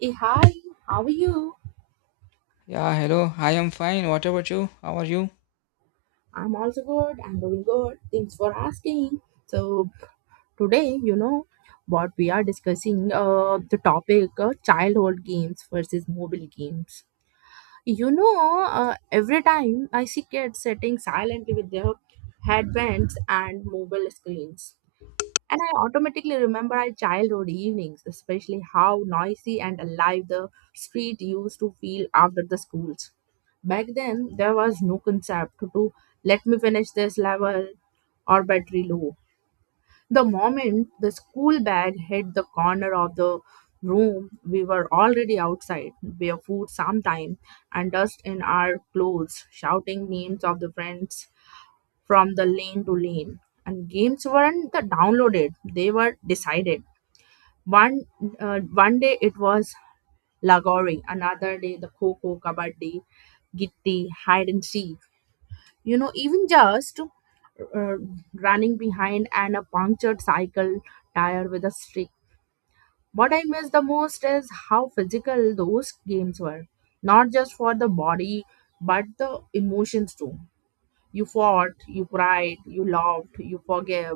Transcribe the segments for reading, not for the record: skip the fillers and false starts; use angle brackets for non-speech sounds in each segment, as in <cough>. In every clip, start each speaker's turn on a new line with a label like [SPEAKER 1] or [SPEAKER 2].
[SPEAKER 1] Hey, hi, how are you?
[SPEAKER 2] Yeah, hello. I am fine. What about you? How are you?
[SPEAKER 1] I'm also good. I'm doing good. Thanks for asking. So today, what we are discussing the topic childhood games versus mobile games. You know, every time I see kids sitting silently with their headbands and mobile screens, and I automatically remember our childhood evenings, especially how noisy and alive the street used to feel after the schools. Back then, there was no concept to let me finish this level or battery low. The moment the school bag hit the corner of the room, we were already outside, barefoot sometime, and dust in our clothes, shouting names of the friends from the lane to lane, and games weren't the downloaded, they were decided. One uh, one day it was lagori, another day the coco kabaddi, gitti, hide and seek, even just running behind and a punctured cycle tire with a stick. What I miss the most is how physical those games were, not just for the body, but the emotions too. You fought, you cried, you loved, you forgave,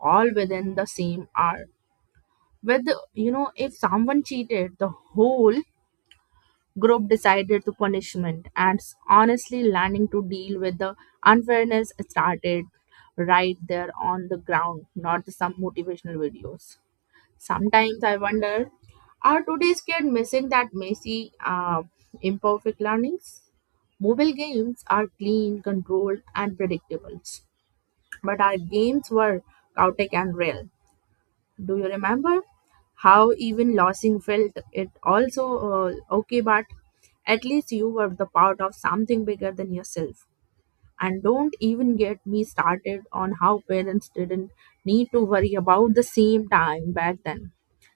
[SPEAKER 1] all within the same hour. With if someone cheated, the whole group decided to punishment and honestly learning to deal with the unfairness started right there on the ground, not the some motivational videos. Sometimes I wonder, are today's kids missing that messy, imperfect learnings? Mobile games are clean, controlled, and predictable. But our games were chaotic and real. Do you remember how even losing felt? It also okay, but at least you were the part of something bigger than yourself. And don't even get me started on how parents didn't need to worry about the same time back then.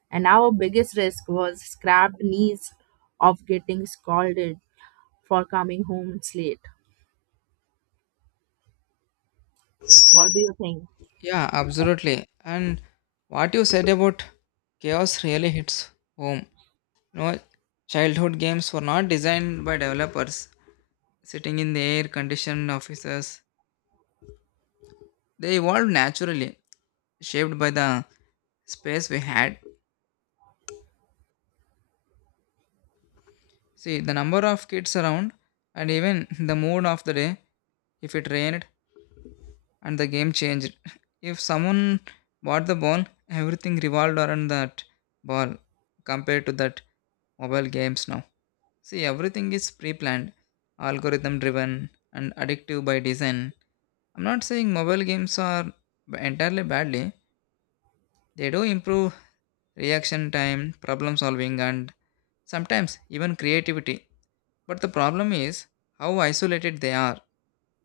[SPEAKER 1] And our biggest risk was scrapped knees of getting scolded for coming home late. What do you think?
[SPEAKER 2] Yeah, absolutely. And what you said about chaos really hits home. No, childhood games were not designed by developers sitting in the air-conditioned offices. They evolved naturally, shaped by the space we had. See, the number of kids around, and even <laughs> the mood of the day, if it rained, and the game changed. <laughs> If someone bought the ball, everything revolved around that ball compared to that mobile games now. See, everything is pre planned, algorithm driven, and addictive by design. I'm not saying mobile games are entirely badly, they do improve reaction time, problem solving, and sometimes even creativity. But the problem is how isolated they are.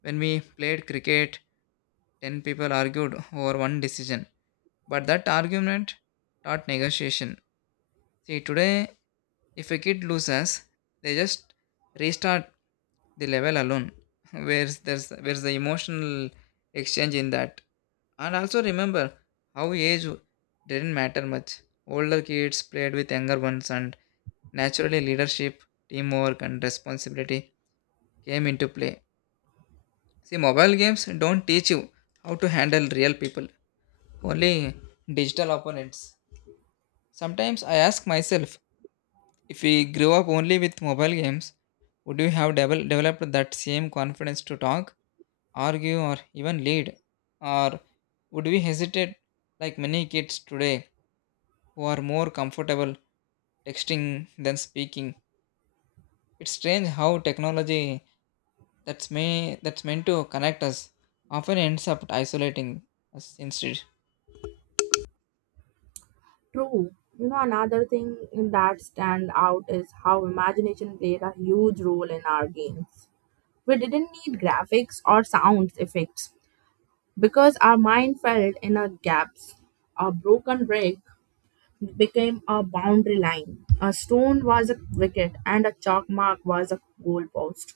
[SPEAKER 2] When we played cricket, 10 people argued over one decision, but that argument taught negotiation. See, today, if a kid loses, they just restart the level alone. <laughs> Where's the emotional exchange in that? And also remember how age didn't matter much. Older kids played with younger ones, and naturally, leadership, teamwork, and responsibility came into play. See, mobile games don't teach you how to handle real people. Only digital opponents. Sometimes I ask myself, if we grew up only with mobile games, would we have developed that same confidence to talk, argue, or even lead? Or would we hesitate like many kids today who are more comfortable texting than speaking? It's strange how technology that's meant to connect us often ends up isolating us instead.
[SPEAKER 1] True. You know, another thing that stand out is how imagination played a huge role in our games. We didn't need graphics or sound effects because our mind felt inner gaps. A broken brick became a boundary line. A stone was a wicket and a chalk mark was a goalpost.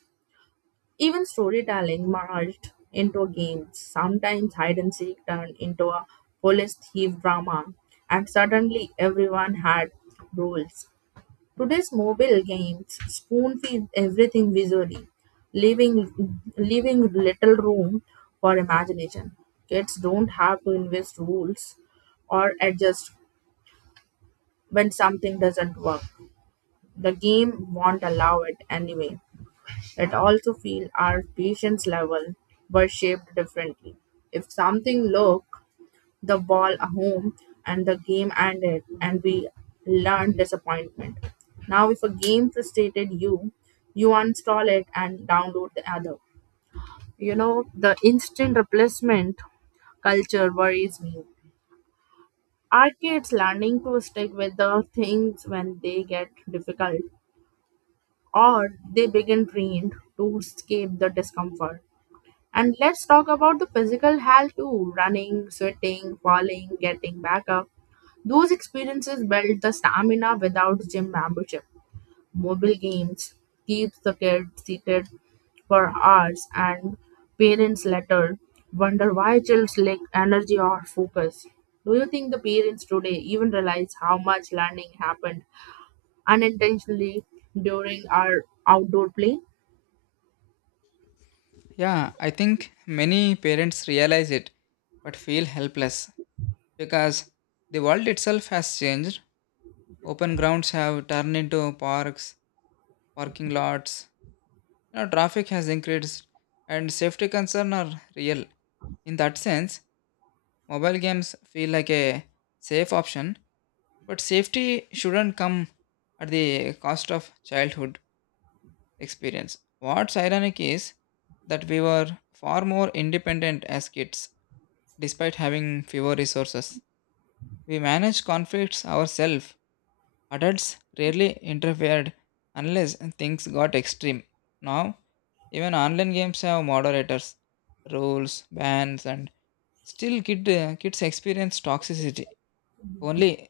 [SPEAKER 1] Even storytelling merged into games. Sometimes hide and seek turned into a police thief drama, and suddenly everyone had rules. Today's mobile games spoon feed everything visually, leaving little room for imagination. Kids don't have to invest rules or adjust when something doesn't work. The game won't allow it anyway, that also feel our patience level were shaped differently. If something looked the ball home and the game ended and we learned disappointment. Now if a game frustrated you, you uninstall it and download the other. You know, the instant replacement culture worries me. Are kids learning to stick with the things when they get difficult or they begin trained to escape the discomfort? And let's talk about the physical health too, running, sweating, falling, getting back up. Those experiences build the stamina without gym membership. Mobile games keeps the kid seated for hours and parents later wonder why children lack energy or focus. Do you think the parents today even realize how much learning happened unintentionally during our outdoor play?
[SPEAKER 2] Yeah, I think many parents realize it but feel helpless because the world itself has changed. Open grounds have turned into parks, parking lots, you know, traffic has increased, and safety concerns are real. In that sense, mobile games feel like a safe option, but safety shouldn't come at the cost of childhood experience. What's ironic is that we were far more independent as kids, despite having fewer resources. We managed conflicts ourselves. Adults rarely interfered unless things got extreme. Now, even online games have moderators, rules, bans, and still kids experience toxicity. Only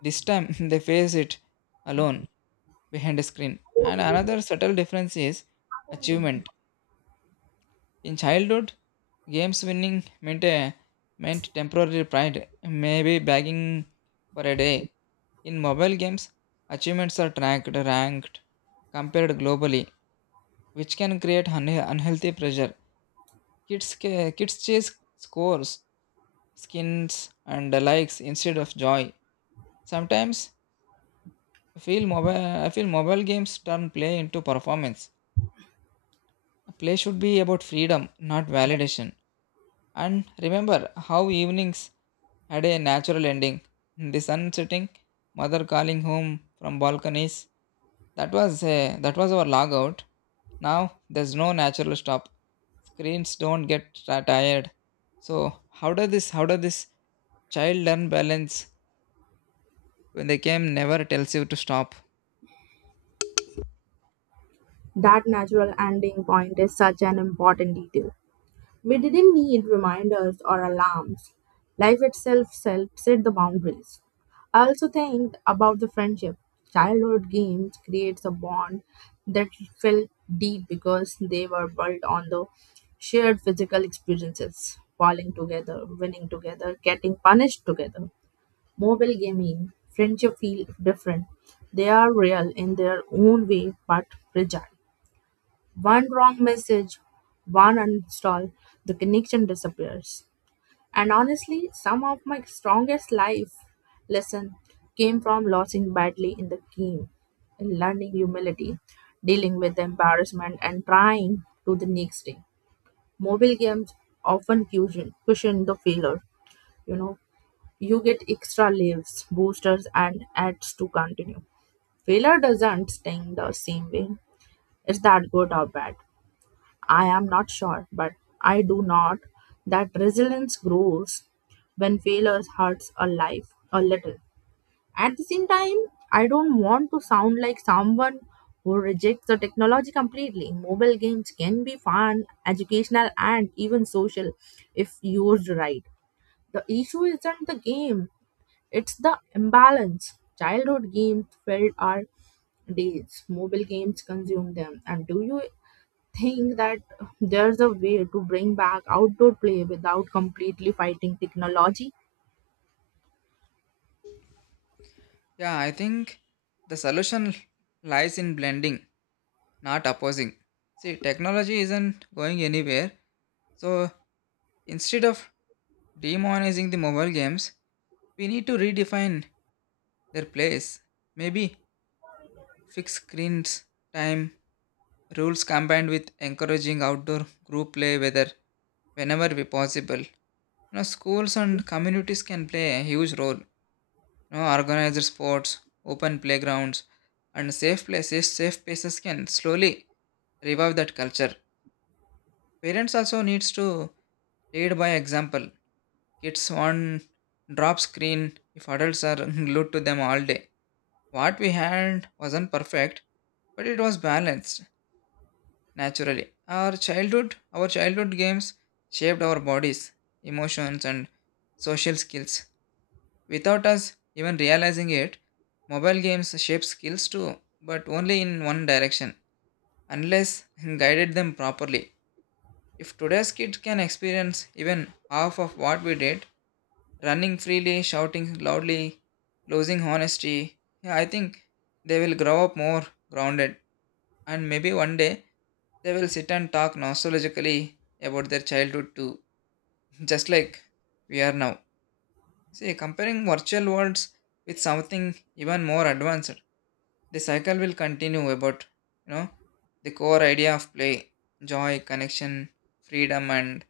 [SPEAKER 2] this time <laughs> they face it alone behind a screen. And another subtle difference is achievement. In childhood games, winning meant temporary pride, maybe begging for a day. In mobile games, achievements are tracked, ranked, compared globally, which can create unhealthy pressure. Kids chase scores, skins, and likes instead of joy. Sometimes I feel mobile games turn play into performance. Play should be about freedom, not validation. And remember how evenings had a natural ending. The sun setting, mother calling home from balconies. That was our logout. Now there's no natural stop. Screens don't get tired. So how does this child learn balance when the game never tells you to stop?
[SPEAKER 1] That natural ending point is such an important detail. We didn't need reminders or alarms. Life itself set the boundaries. I also think about the friendship. Childhood games creates a bond that felt deep because they were built on the shared physical experiences, falling together, winning together, getting punished together. Mobile gaming, friendship feel different. They are real in their own way but fragile. One wrong message, one uninstall, the connection disappears. And honestly, some of my strongest life lesson came from losing badly in the game, and learning humility, dealing with embarrassment, and trying to the next day. Mobile games often cushion the failure. You know, you get extra lives, boosters, and ads to continue. Failure doesn't sting the same way. Is that good or bad? I am not sure, but I do not that resilience grows when failures hurts a life a little. At the same time, I don't want to sound like someone who rejects the technology completely. Mobile games can be fun, educational, and even social if used right. The issue isn't the game, it's the imbalance. Childhood games filled our days, mobile games consume them. And do you think that there's a way to bring back outdoor play without completely fighting technology?
[SPEAKER 2] Yeah, I think the solution lies in blending, not opposing. See, technology isn't going anywhere. So instead of demonizing the mobile games, we need to redefine their place. Maybe fix screens, time, rules combined with encouraging outdoor group play whether whenever we possible. You know, schools and communities can play a huge role. You know, organized sports, open playgrounds, and safe spaces can slowly revive that culture. Parents also needs to lead by example. Kids on drop screen if adults are <laughs> glued to them all day. What we had wasn't perfect, but it was balanced naturally. Our childhood games shaped our bodies, emotions, and social skills. Without us even realizing it, mobile games shape skills too, but only in one direction, unless <laughs> guided them properly. If today's kids can experience even half of what we did, running freely, shouting loudly, losing honesty. Yeah, I think they will grow up more grounded, and maybe one day they will sit and talk nostalgically about their childhood too, <laughs> just like we are now. See, comparing virtual worlds with something even more advanced, the cycle will continue about, you know, the core idea of play, joy, connection, freedom, and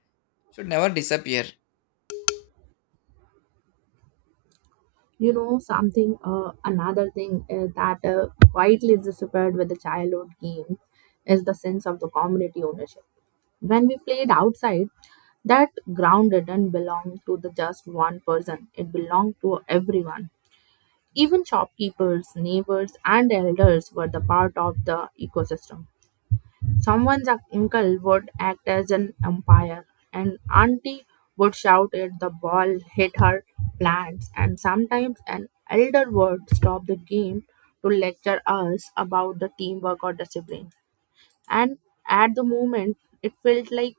[SPEAKER 2] should never disappear.
[SPEAKER 1] You know something another thing that quietly disappeared with the childhood game is the sense of the community ownership. When we played outside, that ground didn't belong to the just one person, it belonged to everyone. Even shopkeepers, neighbors and elders were the part of the ecosystem. Someone's uncle would act as an umpire, and auntie would shout at the ball, hit her plants, and sometimes an elder would stop the game to lecture us about the teamwork or discipline. And at the moment, it felt like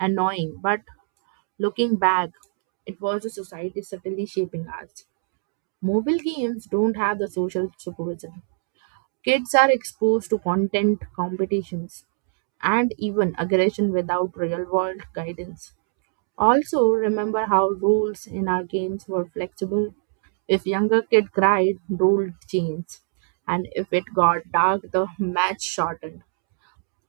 [SPEAKER 1] annoying, but looking back, it was a society subtly shaping us. Mobile games don't have the social supervision. Kids are exposed to content, competitions, and even aggression without real world guidance. Also, remember how rules in our games were flexible. If younger kid cried, rule changed, and if it got dark, the match shortened.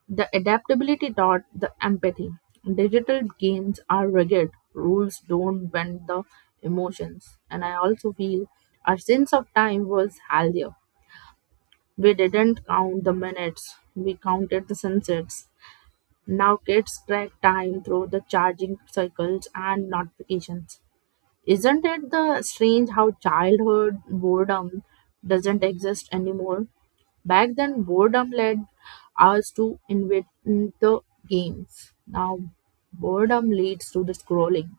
[SPEAKER 1] The adaptability taught the empathy. Digital games are rigid, rules don't bend the emotions, and I also feel our sense of time was healthier. We didn't count the minutes, we counted the sunsets. Now kids track time through the charging cycles and notifications. Isn't it the strange how childhood boredom doesn't exist anymore? Back then, boredom led us to invent the games. Now, boredom leads to the scrolling.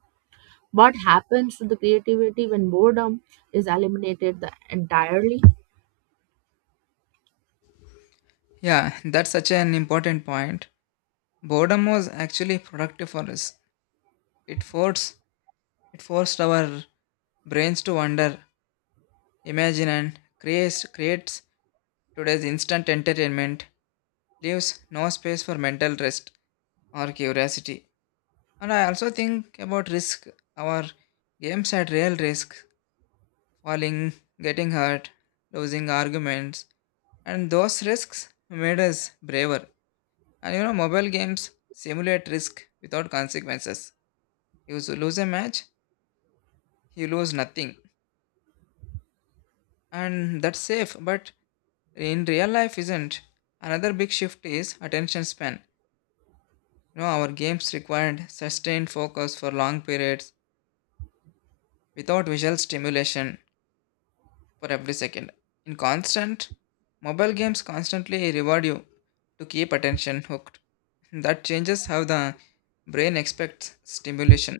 [SPEAKER 1] What happens to the creativity when boredom is eliminated the entirely?
[SPEAKER 2] Yeah, <laughs> that's such an important point. Boredom was actually productive for us. It forced it forced our brains to wonder, imagine and create creates today's instant entertainment leaves no space for mental rest or curiosity. And I also think about risk. Our games had real risk falling, getting hurt, losing arguments, and those risks made us braver. And you know, mobile games simulate risk without consequences. You lose a match, you lose nothing. And that's safe, but in real life isn't. Another big shift is attention span. You know, our games required sustained focus for long periods without visual stimulation for every second. In constant, mobile games constantly reward you to keep attention hooked. That changes how the brain expects stimulation.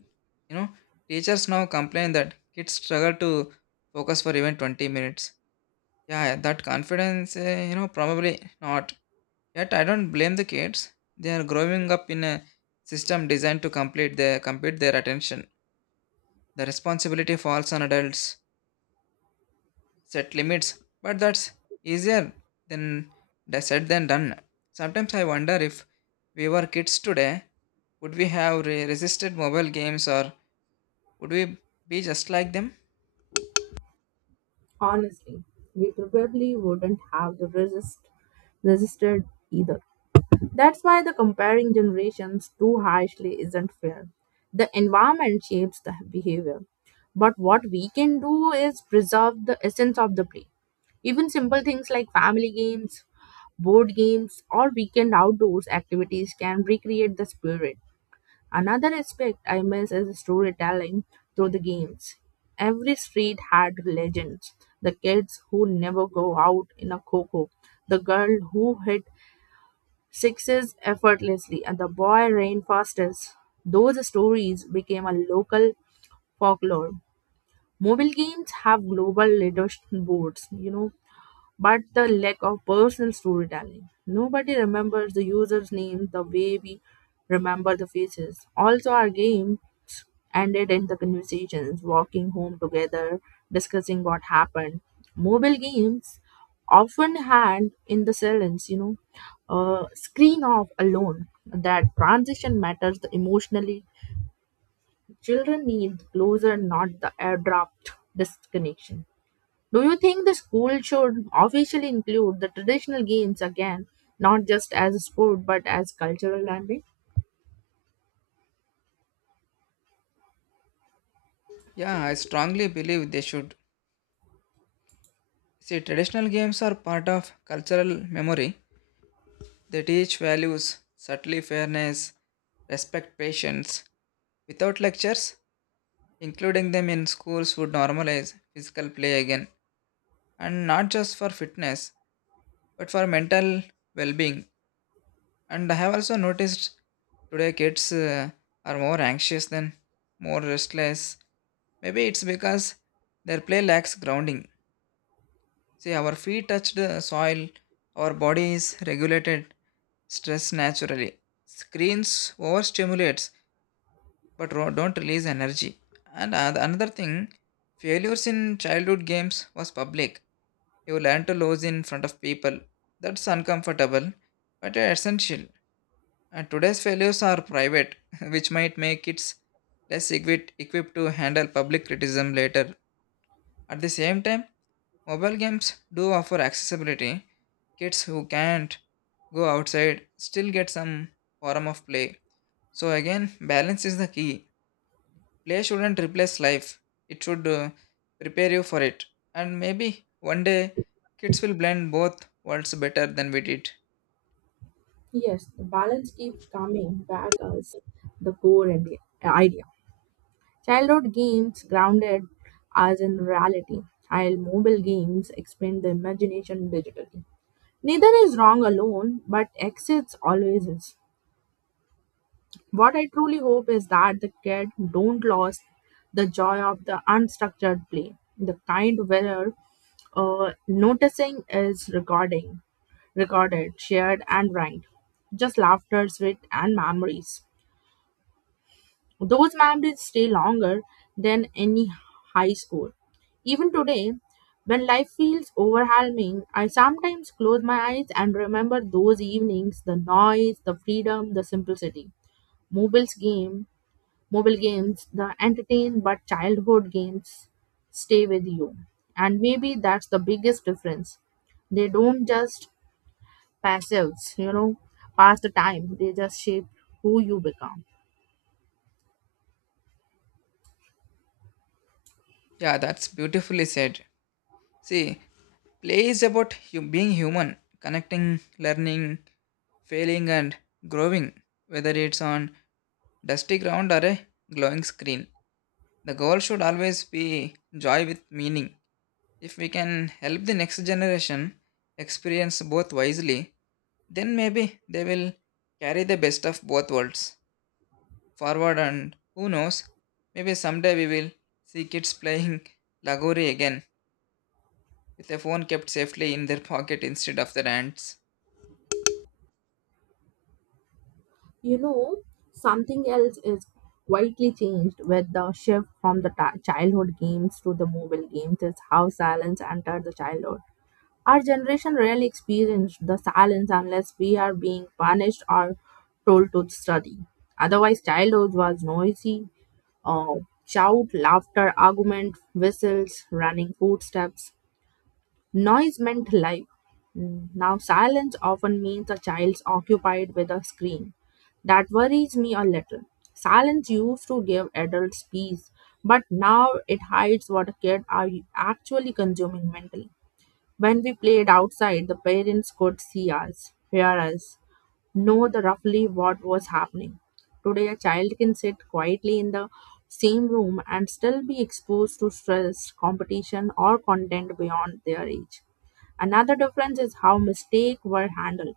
[SPEAKER 2] You know, teachers now complain that kids struggle to focus for even 20 minutes. Yeah, yeah, that confidence, you know, probably not. Yet I don't blame the kids. They are growing up in a system designed to complete their compete their attention. The responsibility falls on adults. Set limits, but that's easier than the said than done. Sometimes I wonder if we were kids today, would we have resisted mobile games, or would we be just like them?
[SPEAKER 1] Honestly, we probably wouldn't have the resisted either. That's why the comparing generations too harshly isn't fair. The environment shapes the behavior. But what we can do is preserve the essence of the play. Even simple things like family games, board games, or weekend outdoors activities can recreate the spirit. Another aspect I miss is storytelling through the games. Every street had legends. The kids who never go out in a cocoa, the girl who hit sixes effortlessly, and the boy ran fastest. Those stories became a local folklore. Mobile games have global leadership boards, you know, but the lack of personal storytelling. Nobody remembers the user's name the way we remember the faces. Also, our games ended in the conversations, walking home together, discussing what happened. Mobile games often had in the silence, screen off alone. That transition matters emotionally. Children need closer, not the abrupt disconnection. Do you think the school should officially include the traditional games again, not just as a sport but as cultural landing?
[SPEAKER 2] Yeah, I strongly believe they should. See, traditional games are part of cultural memory. They teach values, subtly fairness, respect patience. Without lectures, including them in schools would normalize physical play again, and not just for fitness, but for mental well being. And I have also noticed today kids are more anxious than more restless. Maybe it's because their play lacks grounding. See, our feet touch the soil, our body is regulated stress naturally. Screens overstimulates but don't release energy. And another thing, failures in childhood games was public. You learn to lose in front of people. That's uncomfortable but essential. And today's failures are private, <laughs> which might make kids equipped to handle public criticism later. At the same time, mobile games do offer accessibility. Kids who can't go outside still get some form of play. So, again, balance is the key. Play shouldn't replace life, it should prepare you for it. And maybe one day, kids will blend both worlds better than we did.
[SPEAKER 1] Yes, the balance keeps coming back as the core and idea. Childhood games grounded us in reality, while mobile games expand the imagination digitally. Neither is wrong alone, but exits always is. What I truly hope is that the kid don't lose the joy of the unstructured play, the kind where noticing is recording, recorded, shared, and ranked. Just laughter, sweat, and memories. Those memories stay longer than any high score. Even today, when life feels overwhelming, I sometimes close my eyes and remember those evenings, the noise, the freedom, the simplicity. Mobile's game mobile games the entertain but childhood games stay with you, and maybe that's the biggest difference. They don't just passives pass the time, they just shape who you become.
[SPEAKER 2] Yeah, that's beautifully said. See, play is about being human, connecting, learning, failing, and growing, whether it's on dusty ground or a glowing screen. The goal should always be joy with meaning. If we can help the next generation experience both wisely, then maybe they will carry the best of both worlds forward, and who knows, maybe someday we will see kids playing Lagori again with a phone kept safely in their pocket instead of their hands.
[SPEAKER 1] You know something else is quietly changed with the shift from the ti childhood games to the mobile games is how silence entered the childhood. Our generation rarely experienced the silence unless we are being punished or told to study. Otherwise, childhood was noisy, uh, shout, laughter, argument, whistles, running footsteps. Noise meant life. Now, silence often means a child's occupied with a screen. That worries me a little. Silence used to give adults peace, but now it hides what a kid are actually consuming mentally. When we played outside, the parents could see us, hear us, know the roughly what was happening. Today, a child can sit quietly in the same room and still be exposed to stress, competition, or content beyond their age. Another difference is how mistakes were handled.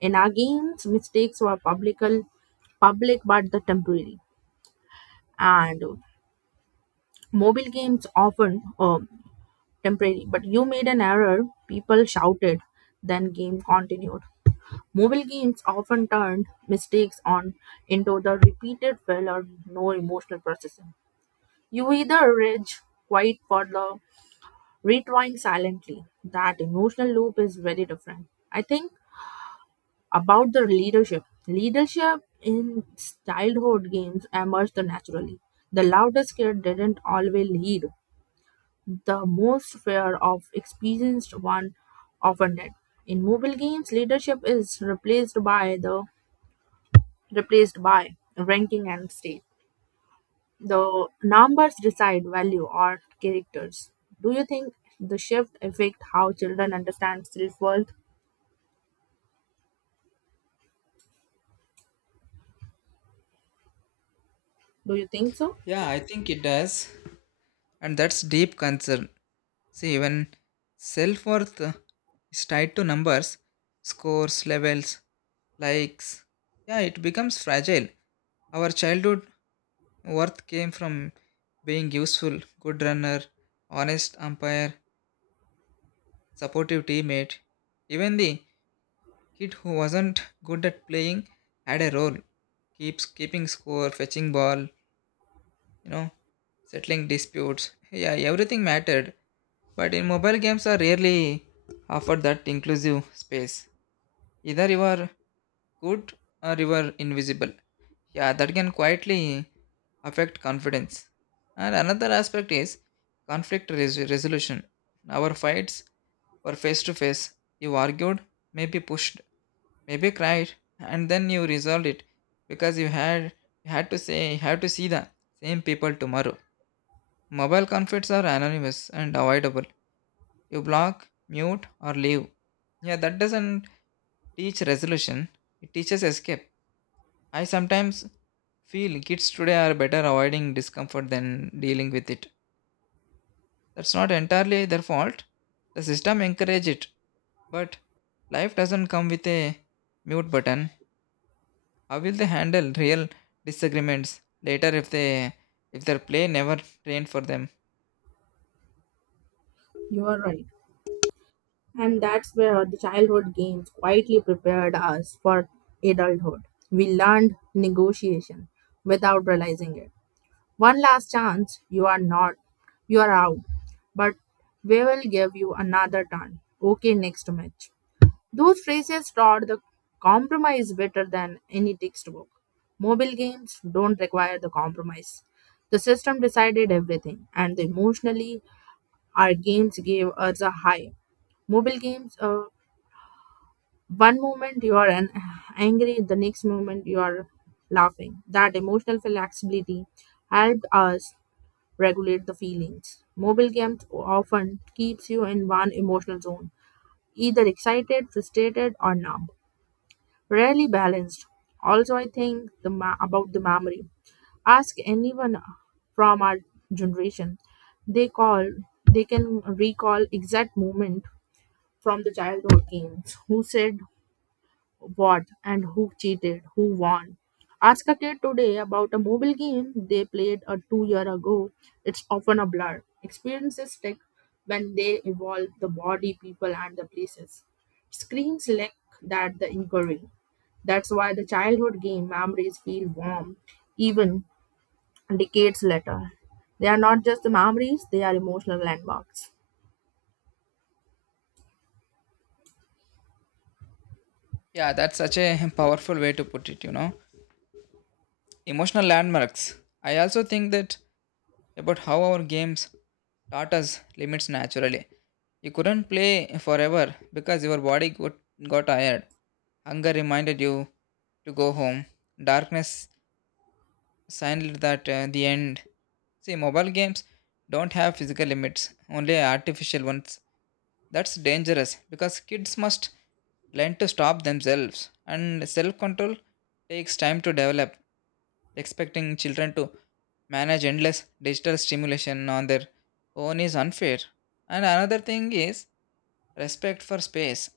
[SPEAKER 1] In our games, mistakes were publical, public but the temporary, and mobile games often temporary. But you made an error, people shouted, then game continued. Mobile games often turned mistakes on into the repeated fail or no emotional processing. You either rage, quiet for the retrying silently. That emotional loop is very different. I think about the leadership. Leadership in childhood games emerged naturally. The loudest kid didn't always lead. The most fear of experienced one often did. In mobile games, leadership is replaced by ranking and state. The numbers decide value or characters. Do you think the shift affect how children understand self worth? Do you think so?
[SPEAKER 2] Yeah, I think it does. And that's deep concern. See, when self worth is tied to numbers, scores, levels, likes, yeah, it becomes fragile. Our childhood worth came from being useful, good runner, honest umpire, supportive teammate. Even the kid who wasn't good at playing had a role, keeps keeping score, fetching ball, you know, settling disputes. Yeah, everything mattered. But in mobile games are rarely offered that inclusive space. Either you are good or you are invisible. Yeah, that can quietly affect confidence. And another aspect is conflict resolution. Our fights were face to face. You argued, maybe pushed, maybe cried, and then you resolved it because you have to see the same people tomorrow. Mobile conflicts are anonymous and avoidable. You block, mute, or leave. Yeah, that doesn't teach resolution. It teaches escape. I sometimes feel kids today are better avoiding discomfort than dealing with it. That's not entirely their fault. The system encourage it, but life doesn't come with a mute button. How will they handle real disagreements later if their play never trained for them?
[SPEAKER 1] You are right. And that's where the childhood games quietly prepared us for adulthood. We learned negotiation without realizing it. One last chance. You are not. You are out. But we will give you another turn. Okay, next match. Those phrases taught the compromise better than any textbook. Mobile games don't require the compromise. The system decided everything, and emotionally, our games gave us a high. Mobile games, one moment you are angry, the next moment you are laughing. That emotional flexibility helped us regulate the feelings. Mobile games often keeps you in one emotional zone, either excited, frustrated, or numb, rarely balanced. Also, I think the about the memory. Ask anyone from our generation; they call they can recall exact moment from the childhood games. Who said what and who cheated, who won. Ask a kid today about a mobile game they played a 2 year ago. It's often a blur. Experiences stick when they evolve the body, people, and the places. Screens lack that the inquiry. That's why the childhood game memories feel warm even decades later. They are not just the memories, they are emotional landmarks.
[SPEAKER 2] Yeah, that's such a powerful way to put it, you know. Emotional landmarks. I also think that about how our games taught us limits naturally. You couldn't play forever because your body got tired. Hunger reminded you to go home. Darkness signaled that the end. See, mobile games don't have physical limits, only artificial ones. That's dangerous because kids must learn to stop themselves, and self control takes time to develop. Expecting children to manage endless digital stimulation on their own is unfair. And another thing is respect for space.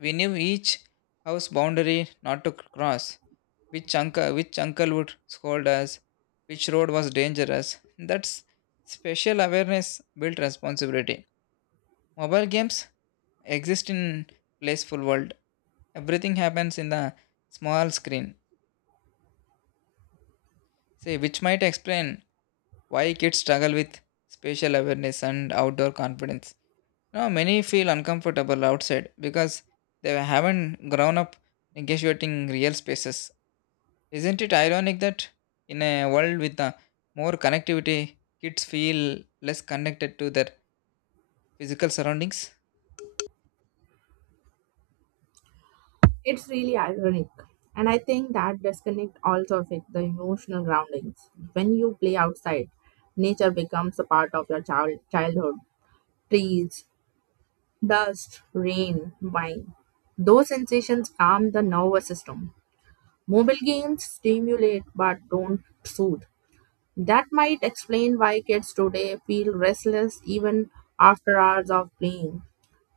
[SPEAKER 2] We knew each house boundary not to cross, which uncle would scold us, which road was dangerous. That's special awareness built responsibility. Mobile games exist in playful world. Everything happens in the small screen. See, which might explain why kids struggle with spatial awareness and outdoor confidence. Now, many feel uncomfortable outside because they haven't grown up negotiating real spaces. Isn't it ironic that in a world with more connectivity, kids feel less connected to their physical surroundings?
[SPEAKER 1] It's really ironic. And I think that disconnect also affects the emotional groundings. When you play outside, nature becomes a part of your childhood. Trees, dust, rain, wine. Those sensations calm the nervous system. Mobile games stimulate but don't soothe. That might explain why kids today feel restless even after hours of playing.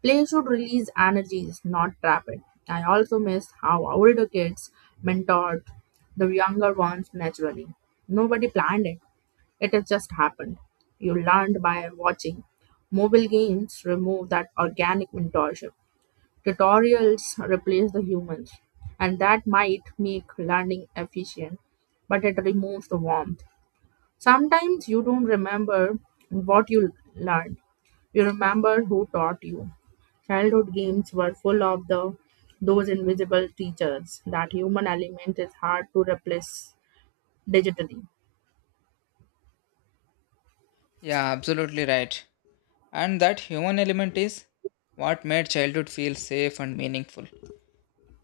[SPEAKER 1] Play should release energies, not trap it. I also miss how older kids mentored the younger ones naturally. Nobody planned it, it has just happened. You learned by watching. Mobile games remove that organic mentorship. Tutorials replace the humans, and that might make learning efficient, but it removes the warmth. Sometimes you don't remember what you learned, you remember who taught you. Childhood games were full of the those invisible teachers. That human element is hard to replace digitally.
[SPEAKER 2] Yeah, absolutely right. And that human element is what made childhood feel safe and meaningful. You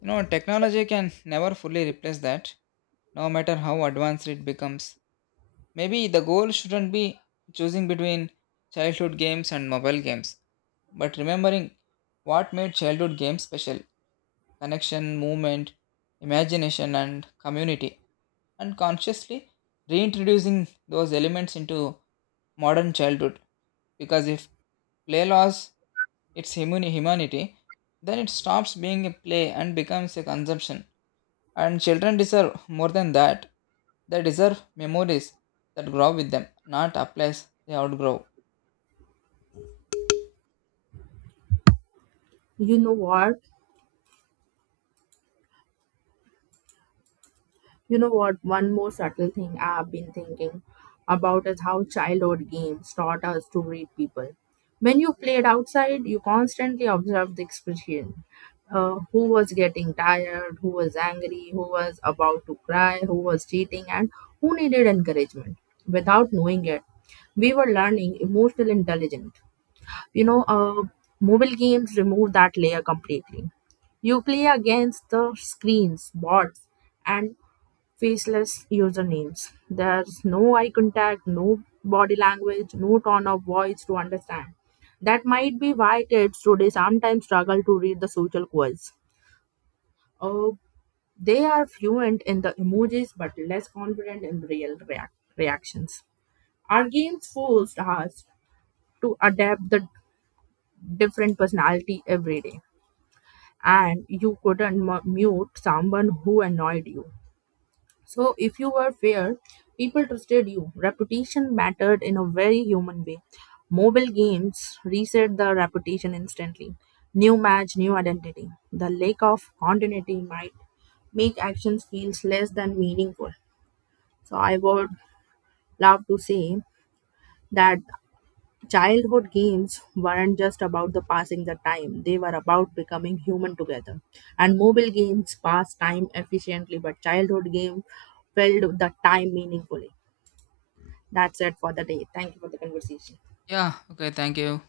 [SPEAKER 2] know, technology can never fully replace that, no matter how advanced it becomes. Maybe the goal shouldn't be choosing between childhood games and mobile games, but remembering what made childhood games special. Connection, movement, imagination, and community, and consciously reintroducing those elements into modern childhood. Because if play loss its humanity, then it stops being a play and becomes a consumption. And children deserve more than that. They deserve memories that grow with them, not a place they outgrow.
[SPEAKER 1] You know what? You know what? One more subtle thing I've been thinking about is how childhood games taught us to read people. When you played outside, you constantly observed the expression. Who was getting tired, who was angry, who was about to cry, who was cheating, and who needed encouragement. Without knowing it, we were learning emotional intelligence. You know, uh, Mobile games remove that layer completely. You play against the screens bots and faceless usernames. There's no eye contact, no body language, no tone of voice to understand. That might be why kids today sometimes struggle to read the social cues. Uh, they are fluent in the emojis but less confident in real reactions. Our games forced us to adapt the different personality every day, and you couldn't mute someone who annoyed you. So, if you were fair, people trusted you. Reputation mattered in a very human way. Mobile games reset the reputation instantly. New match, new identity. The lack of continuity might make actions feels less than meaningful. So, I would love to say that childhood games weren't just about the passing the time, they were about becoming human together, and mobile games pass time efficiently, but childhood games filled the time meaningfully. That's it for the day. Thank you for the conversation.
[SPEAKER 2] Yeah, okay, thank you.